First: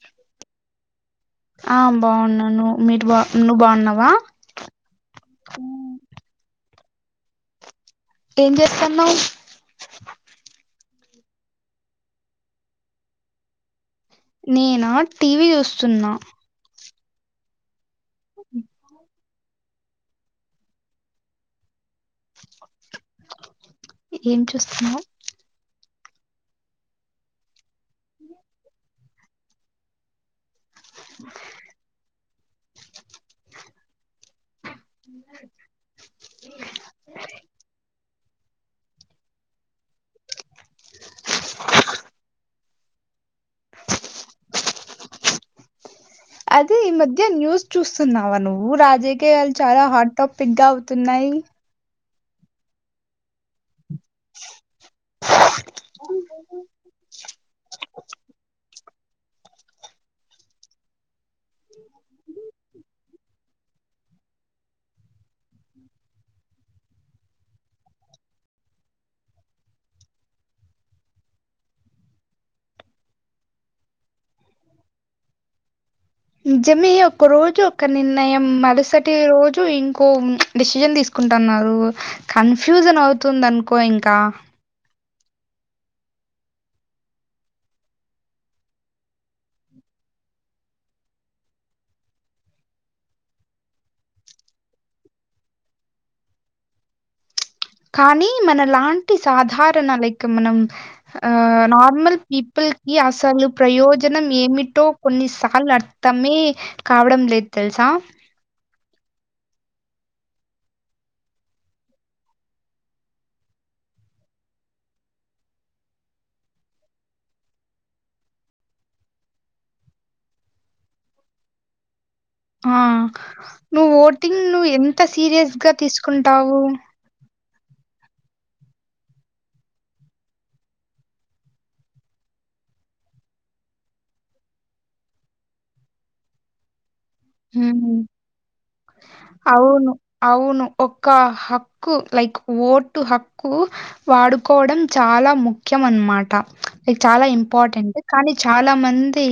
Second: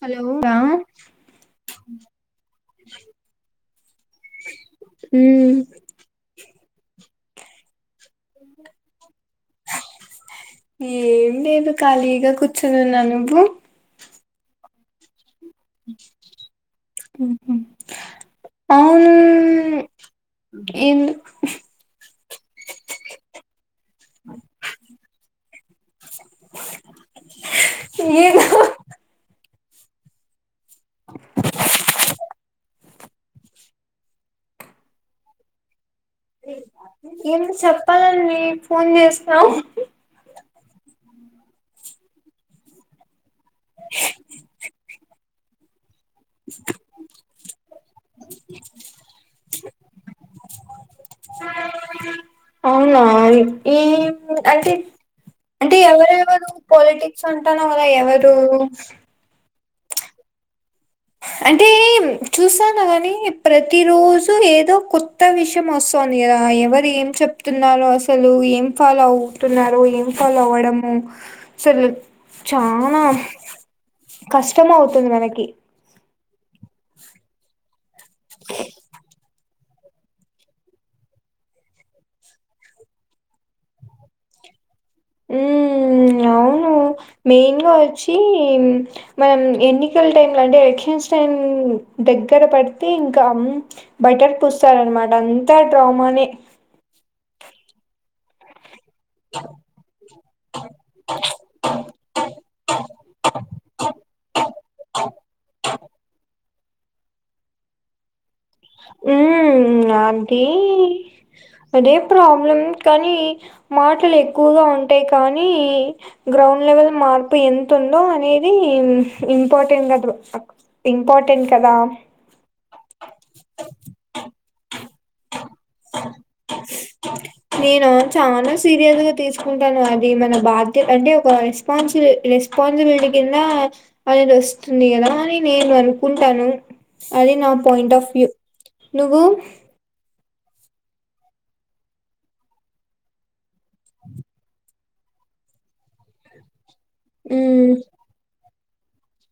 Hello రా ఆ బాగున్నా నువు మీరు బా నువ్వు బాగున్నావా మ్మ్ ఏం చేస్తాన్నావ్ ఏం లేదు ఖాళీగా కూర్చొనిన్నా నువ్వు నేనా టీవీ చూస్తున్న అవును ఏం చూస్తున్నావు ఏను ఏం చెప్పాలని ఫోన్ చేసినావ్ అదే ఈ మధ్య న్యూస్ చూస్తున్నావ నువ్వు రాజకీయాలు చాల హాట్ టాపిక్గా అవుతున్నాయి అవునా ఈ అంటే అంటే ఎవరెవరు పోలిటిక్స్ అంటావు కదా ఎవరు అంటే చూస్తాన కని ప్రతి రోజు ఏదో కొత్త విషయం వస్తుందిగ ఎవరు ఏం చెప్తున్నారో అసలు ఏం ఫాలో అవుతున్నారు ఏం ఫాలో అవ్వడమో అసలు చాన కష్టం అవుతుంది మనకి నిజమే ఒక రోజ ఒక నిర్ణయం మారుసటి రోజ ఇంకో డిసిజన్ తీసుకుంటున్నారు కన్ఫ్యూజన్ అవుతుంది అనుకో ఇంక ఉమ్ అవును మెయిన్ గా వచ్చి మనం ఎన్నికల టైమ్ లో అంటే ఎలక్షన్స్ టైం దగ్గర పడితే ఇంకా బటర్ పూస్తారనమాట అంతా డ్రామానే కానీ మన లా సాధారణ లైక్ మనం నార్మల్ పీపుల్ కి అసలు ప్రయో జనం ఏమిటో కొన్నిసార్లు అర్థమే కావడం లేదు తెలుస ఉమ్ అది అదే ప్రాబ్లం కానీ మాటలు ఎక్కువగా ఉంటాయి కానీ [unintelligible] లెవెల్ మార్పు ఎంత ఉందో అనేది ఇంపార్టెంట్ కదు ఇంపార్టెంట్ కదా ఆ నువ్ ఓటింగ్ నువ్ ఎంత సీరియస్ [unintelligible] తీసుకుంటావు నేను చానా సీరియస్గా తీసుకుంటాను అది మన బాధ్యత అంటే ఒక రెస్పాన్సి రెస్ రెస్పాన్సిబిలిటీ కింద అనేది వస్తుంది కదా అని నేను అనుకుంటాను అది నా పాయింట్ హ్మ్. ఆఫ్ వ్యూ నువ్వు అవును. అవును ఒక హక్కు లైక్ ఓటు హక్కు వాడుకోవడం చ చాల ముఖ్యం అనమాట లైక్ చాల మ్మ్ ఇంపార్టెంట్ కానీ చాల మంది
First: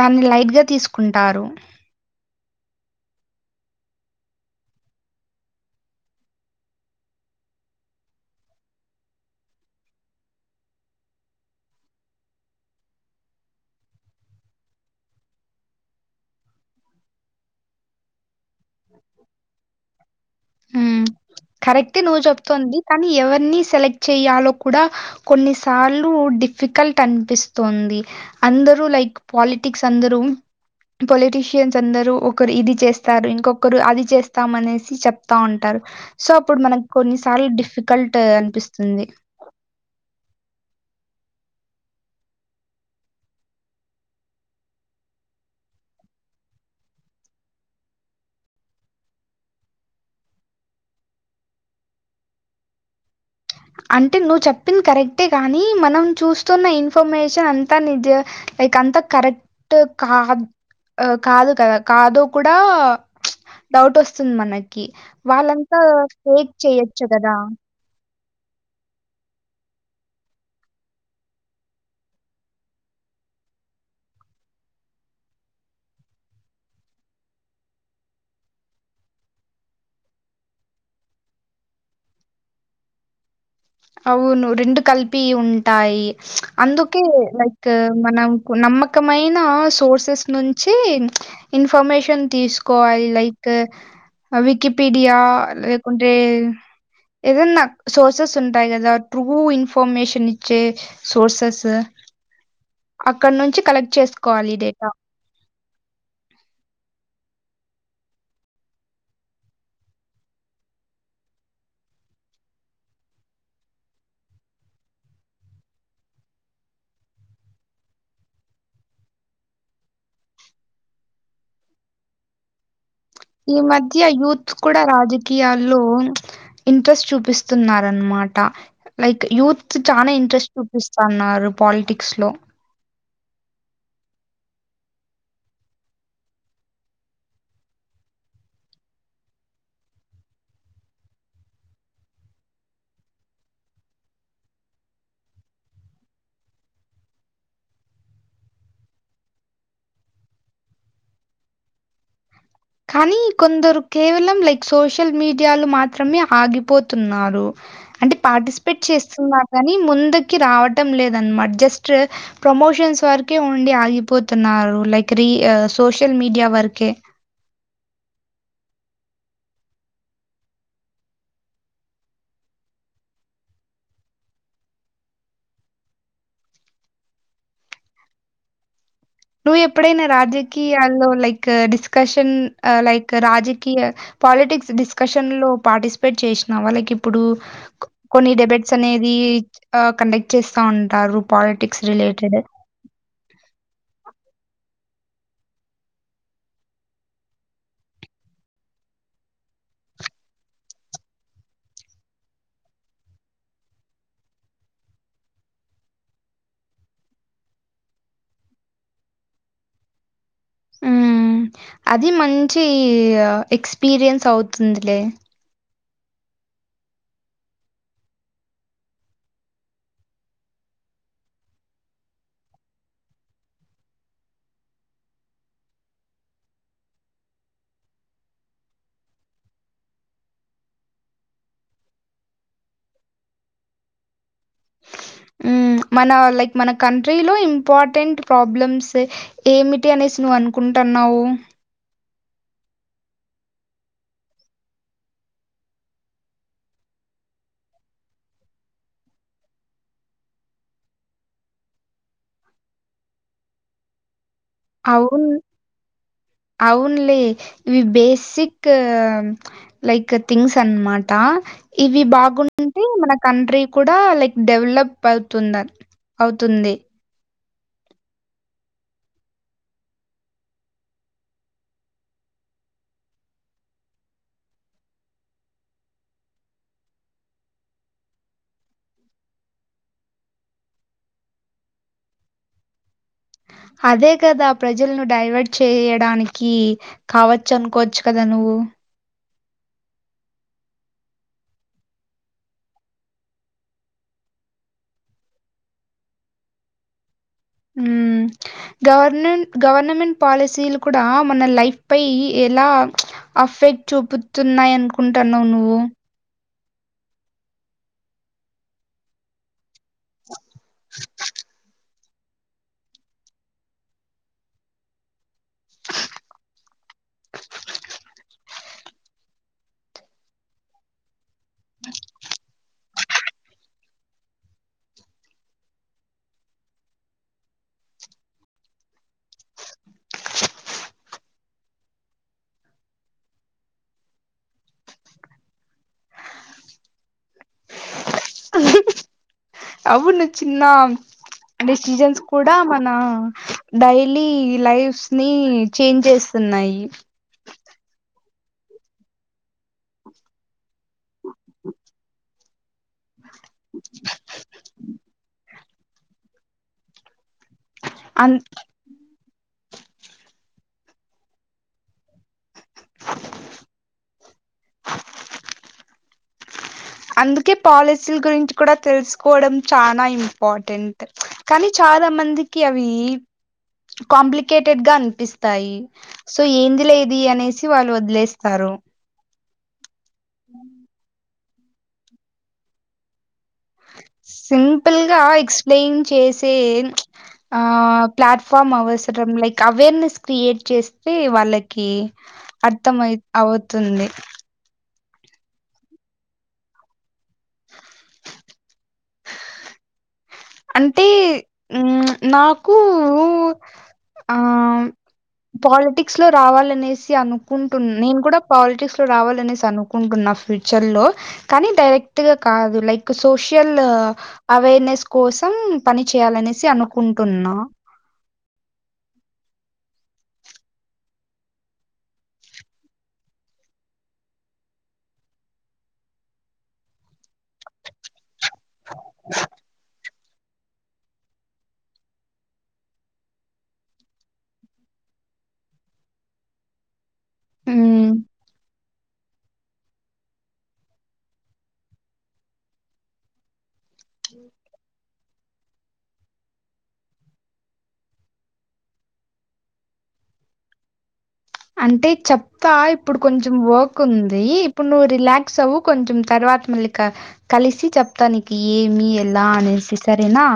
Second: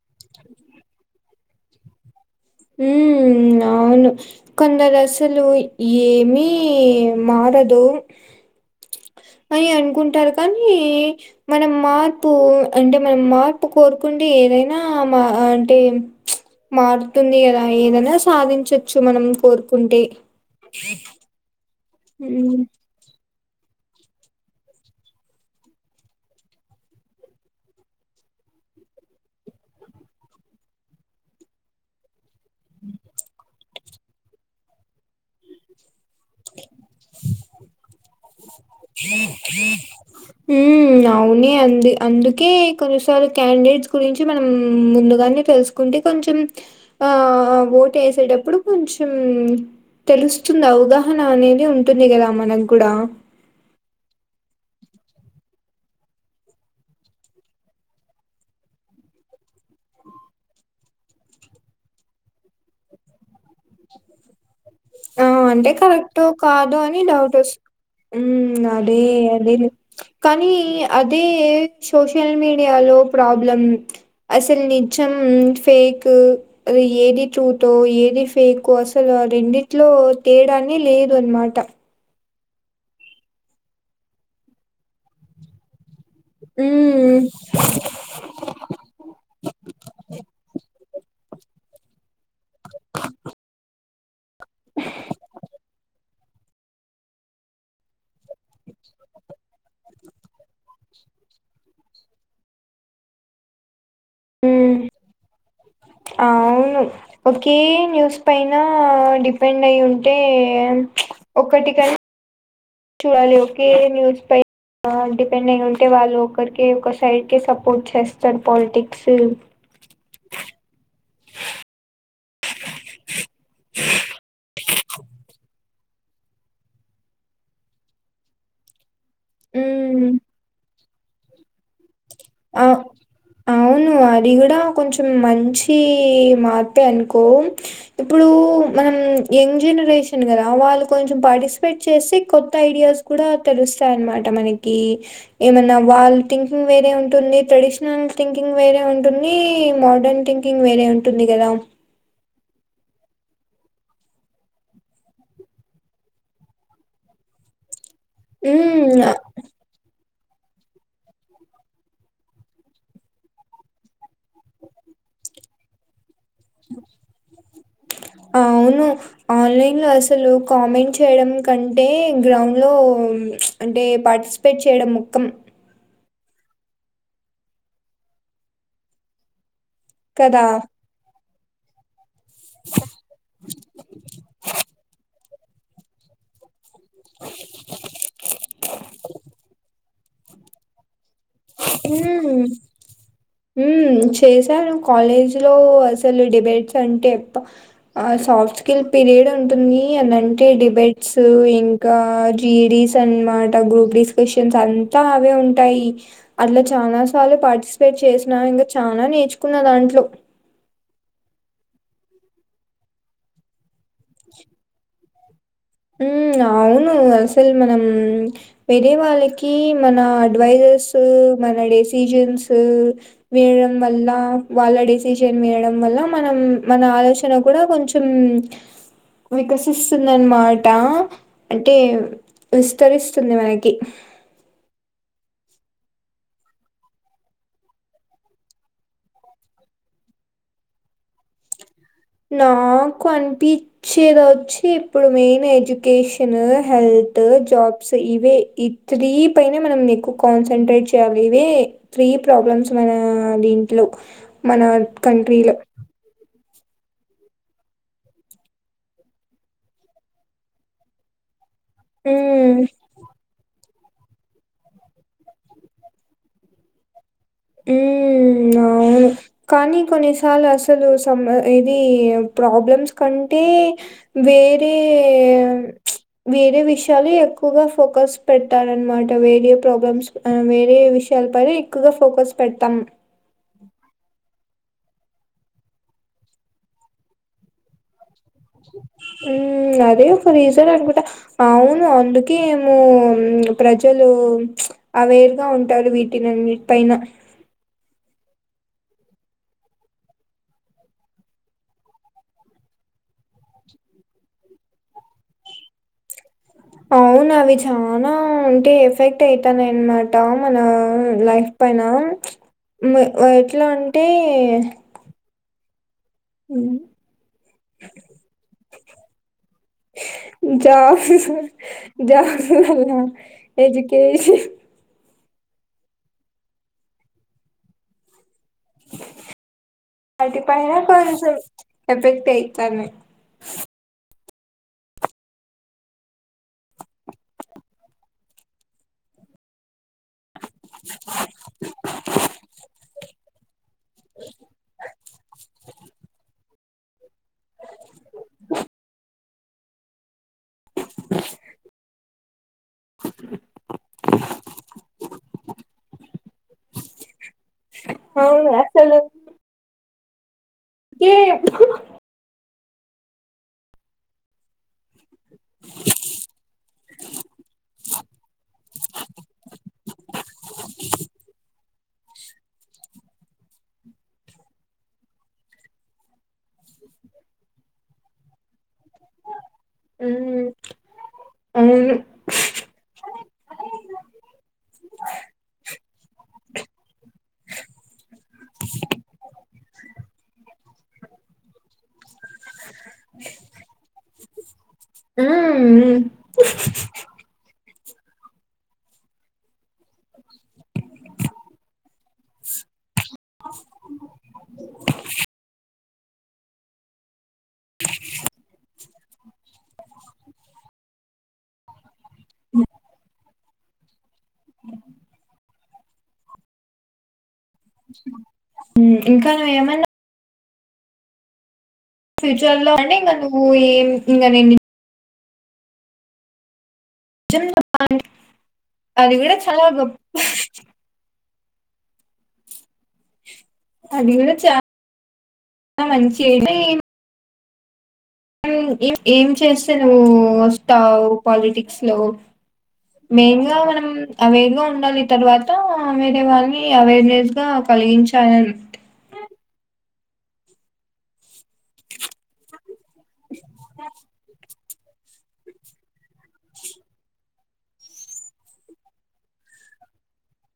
దాన్ని లైట్ గా తీసుకుంటారు ఉమ్ అవును కొందరు అసలు ఏమీ మారదు అని అనుకుంటారు కానీ మనం మార్పు అంటే మనం మార్పు కోరుకుంటే ఏదన మా అంటే మార్ ఉంటుంది కదా ఏదైన సాధించొచ్చు మనం కోరుకుంటే కరెక్ట్ ఎ నువ్వు మ్మ్ చెప్తోంది కానీ ఎవర్ [unintelligible] సెలెక్ట్ చేయాలో కూడ కొన్నిసార్లు డిఫికల్ట్ అనిపిస్తుంది అందరూ లైక్ పాలిటిక్స్ అందరూ పొలిటీషియన్స్ అందరూ ఒకరు ఇది చేస్తారు ఇంకొకరు అది చేస్తాము అనేసి చెప్తా ఉంటారు సో అప్పుడు మనక్ కొన్నిసార్లు డిఫికల్ట్ అనిపిస్ ఉ అవునే అండి అందుకే కొన్నిసార్లు క్యాండేట్స్ గురించి మనం ముందుగానే అ తెలుసుకుంటే కొంచం ఆ ఓటు వేసేటప్పుడు కొంచం తెలుస్తుంది అవగాహన అనేది ఉంటుంది కదా మనకు కూడా అంటే నువ్వు చెప్పింది కరెక్టే కానీ మనం చూస్తున్న ఇన్ఫర్మేషన్ అంతా ని గెక్ అంత కరెక్ట్ కాదు కాదు కదా కాదో కూడా డౌట్ వస్తుంది మనకి ఆ! అంటే వాళ్ళంతా కరెక్టో ఫేక్ చెయొచ్చు కదా ఉ అదే అదే కానీ అదే సోషల్ మీడియాలో ప్రాబ్లం అసలు నిజం ఫేక్ అది ఏది ట్రూత్ ఏది ఫేక్ అసలు రెండిట్లో తేడాన్ని లేదు అన్మాట అవును రెండు కలిపి ఉంటాయి అందుకే హ్మ్ లైక్ మనం నమ్మకమైన సోర్సెస్ నుంచి ఇన్ఫర్మేషన్ తీసుకోవాలి లైక్ వికీపీడియా లేకు టె ఏదన్నా సోసస్ ఉంటాయి కదా ట్రూ ఇన్ఫర్మేషన్ ఇచ్చే సోర్సెస్ అక్కడ నుంచి కలెక్ట్ చేసుకోవాలి డేటా ఆ అవు ఒకే న్యూస్ పైన డిపెండ్ అయి ఉంటే ఒక్కటిక చూడాలి ఓకే న్యూస్ పై ఆ డిపెండ్ అయి ఉంటే వాళ్ళు ఒకరికి ఒక సైడ్కి సపోర్ట్ చేస్తారు పాలిటిక్స్ ఈ మధ్య యూత్ కూడా రాజకీయాల్లో ఇంట్రెస్ట్ చూపిస్తున్నారనమాట లైక్ యూత్ హ్మ్ చాలా ఇంట్రెస్ట్ చూపిస్తున్నారు పాలిటిక్ ఆ ను అది కూడా కొంచం మంచి మార్పే అనుకో ఇప్పుడు మనం యంగ్ జనరేషన్ కదా వాళ్ళు కొంచం పార్టిసిపేట్ చేసి కొత్త ఐడియాస్ కూడా తెలుస్తా చాయినమాట మనకి ఏమన్నా వాళ్ళ థింకింగ్ వేరే ఉ ఉంటుంది ట్రెడిషనల్ థింకింగ్ వేరే ఉంటుంది మోడర్న్ థింకింగ్ వేరే ఉంటుంది కదా కానీ కొందరు కేవలం లైక్ సోషల్ మీడియాలు మాత్రమే ఆగిపోతున్నారు అంటే పార్టిసిపేట్ హ్మ్. చేస్తున్నారు కానీ ముందు కి రావటం లేదనమాట జస్ట్ ప్రమోషన్స్ వరకే ఉండి ఆగిపోతున్నారు లైక్ రి సోషల్ మీడియా వరికె అవును ఆన్లైన్ లో అసలు కామెంట్ చేయడం కంటే గ్రౌండ్ లో అంటే పార్టిసిపేట్ చేయడం ముఖ్యం నువ్వు ఎప్పుడైనా కదా! రాజకీయాల్లో లైక్ డిస్కషన్ లైక్ రాజకీయ పాల్ టిక్స్ డిస్కషన్ లో పార్టిసిపేట్ చేసి వాళ్ళకి ఇప్పుడు కొన్ని డెబేట్స్ అనేది కండక్ట్ చేస్తా ఉంటారు పాలిటిక్స్ రిలేటెడ్ ఉమ్ చేశాను కాలేజ్ లో అసలు డిబేట్స్ అంటే సాఫ్ట్ స్కిల్ పిరియడ్ ఉంటుంది ఎదంటే డిబెట్స్ ఇంకా జీడీస్ అనమ గ్రూప్ డిస్కషన్స్ అంతా అవే ఉంటాయి అట్లా చాలా సార్లు పార్టిసిపేట్ చేసిన ఇంకా చాలా నేర్చుకున్న దాంట్లో మ్ అది మంచి ఎక్స్పీరియన్స్ అవుతుందిలే మ్ అవును అసలు మనం వేరే వాళ్ళకి మన అడ్వైజ్ వేస్సు మన డెసిజన్స్ వేయడం వల్ల వాళ్ళ డెసిజన్ వేయడం వల్ల మనం మన ఆలోచన కూడా కొంచెం వికసిస్తుందన్నమాట్ ట్ట అంటే విస్తరిస్తుంది మనకి మ్మ్ మన లైక్ మన కంట్రీలో ఇంపార్టెంట్ ప్రాబ్లమ్స్ ఏమిటి అనేసి నువ్వు అనుకుంటా అన్నావు నాకు అనిపించేది వచ్చి ఇప్పుడు మెయిన్ ఎడ్యుకేషను హెల్ ఇటు జాబ్స్ ఇవే ఇ త్రి పైనే మనం ఎక్కువ కన్సంట్రెట్ చేయాలి ఇవే త్రి ఇ ప్రాబ్లమ్స్ మనా దీంట్లో మన అవును కంట్రీలో అవునులే ఇవి బేసిక్ లైక్ థింగ్స్ అనమాట ఇవి హ్మ్ బాగుంటే మన కంట్రీ కూడా లైక్ డెవలప్ అవుతుందన్ అవుతుంది మ్ అ [inaudible] కానీ కొన్నిసార్లు అసలు సమ్మ ఇది ప్రాబ్లమ్స్ కంటే వే వేరే వేరే విషయాలు ఎక్కువగా ఫోకస్ పెట్టారనమాట వేరే ఏ ప్రాబ్లమ్స్ వేరే విషయాల పైన ఎక్కువగా ఫోకస్ పెట్టాం అదే కదా ప్రజలను డైవర్ట్ చేయడానికి కావచ్చు అనుకోవచ్చు కద [inaudible] ఉమ్మ్ అదే ఒక రీజన్ అనుకుంటా అవును అందుకే ఎమో మ్ ప్రజలు మ్మ్ అవేర్ గా ఉంటారు వీటిని అన్నింటి పైన మ్మ్ గవర్ననన్ గవర్నమెంట్ పాలసీలు కూడా మన లైఫ్ పై ఎలా అఫ్ ఫెక్ట్ చూపుతున్నాయి అనుకుంటన్నావ్ నువ్వు అవును అవి చానా ఉంటే ఎఫెక్ట్ అయితనయ్ అనమాట మన లైఫ్ పైన ఎట్ల మ్ మ్ ఎట్లా అంటే మ్ జా జాబ్స్ పైన ఎడ్యుకేషన్ [inaudible] అటిపైన కొంచెం ఎఫెక్ట్ ఐతన్నాయి అవును చిన్న డెసిషన్స్ కూడా డా మన డైలీ లైఫ్స్ ని చేంజ్ చేస్తున్నాయి [inaudible] [inaudible] అన్ అవునా అస్సలు ఏ ఎందుకు [inaudible] [inaudible] అందుకే పాలసీల గురించి కూడా తెలుసుకోవడం చానా ఇంపార్టెంట్ కానీ చ ఆదా మందికి అవి కాంప్లికేటెడ్గా అనిపిస్తాయి సో ఏందిలె ఇది అనేసి వాళ్ళు వదిలేస్తారు నో మ్మ్ లన్ అవును సింపుల్గా ఎక్స్ప్లెయిన్ చేసే అ ప్లాట్ఫామ్ అవసరం లైక్ అవేర్నెస్ క్రియేట్ చేస్తే వాళ్ళకి అర్థమై అవుతుంది అంటే నాకు ఆ పాలిటిక్స్ లో రావాలనేసి అనుకుంటున్ నేను కూడా పాలిటిక్స్ లో రావాలనేసి అనుకుంటున్నా. ప్యుచర్లో లో కానీ డైరెక్ట్ గ కాదు లైక్ సోషల్ అవెర్నెస్ కోసం పని చేయాలనేసి అనుకుంటున్నా. ఇంకా ఏమైన్నా ఫ్యూచర్ లో అంటే ఇంకా నువ్వు ఏం ఇంకా న జ అది విడ చాలగా అది కూడా చ చ మంచి మ్మ్ ఇ ఏం చేస్తా నువ్వు వస్తా పాలిటిక్స్ లో మెయిన్ గా మనం అవేర్గా ఉండాలి తర్వాత మ వేరే వాళ్ళని అవేర్నెస్ గా కలిగించాలని అంటే చెప్తా ఇప్పుడు కొంచెం వర్క్ ఉంది. ఇప్పుడు నువ్వు రిలాక్స్ అవవు కొంచెం తర్వాత మళ్ళీ కలిసి చెప్తా ననికి ఏమి ఎలా అనేసిస్త సరేనా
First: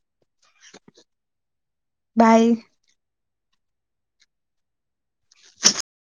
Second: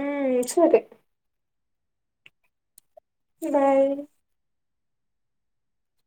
ఉ సరే బాయ్ బయ్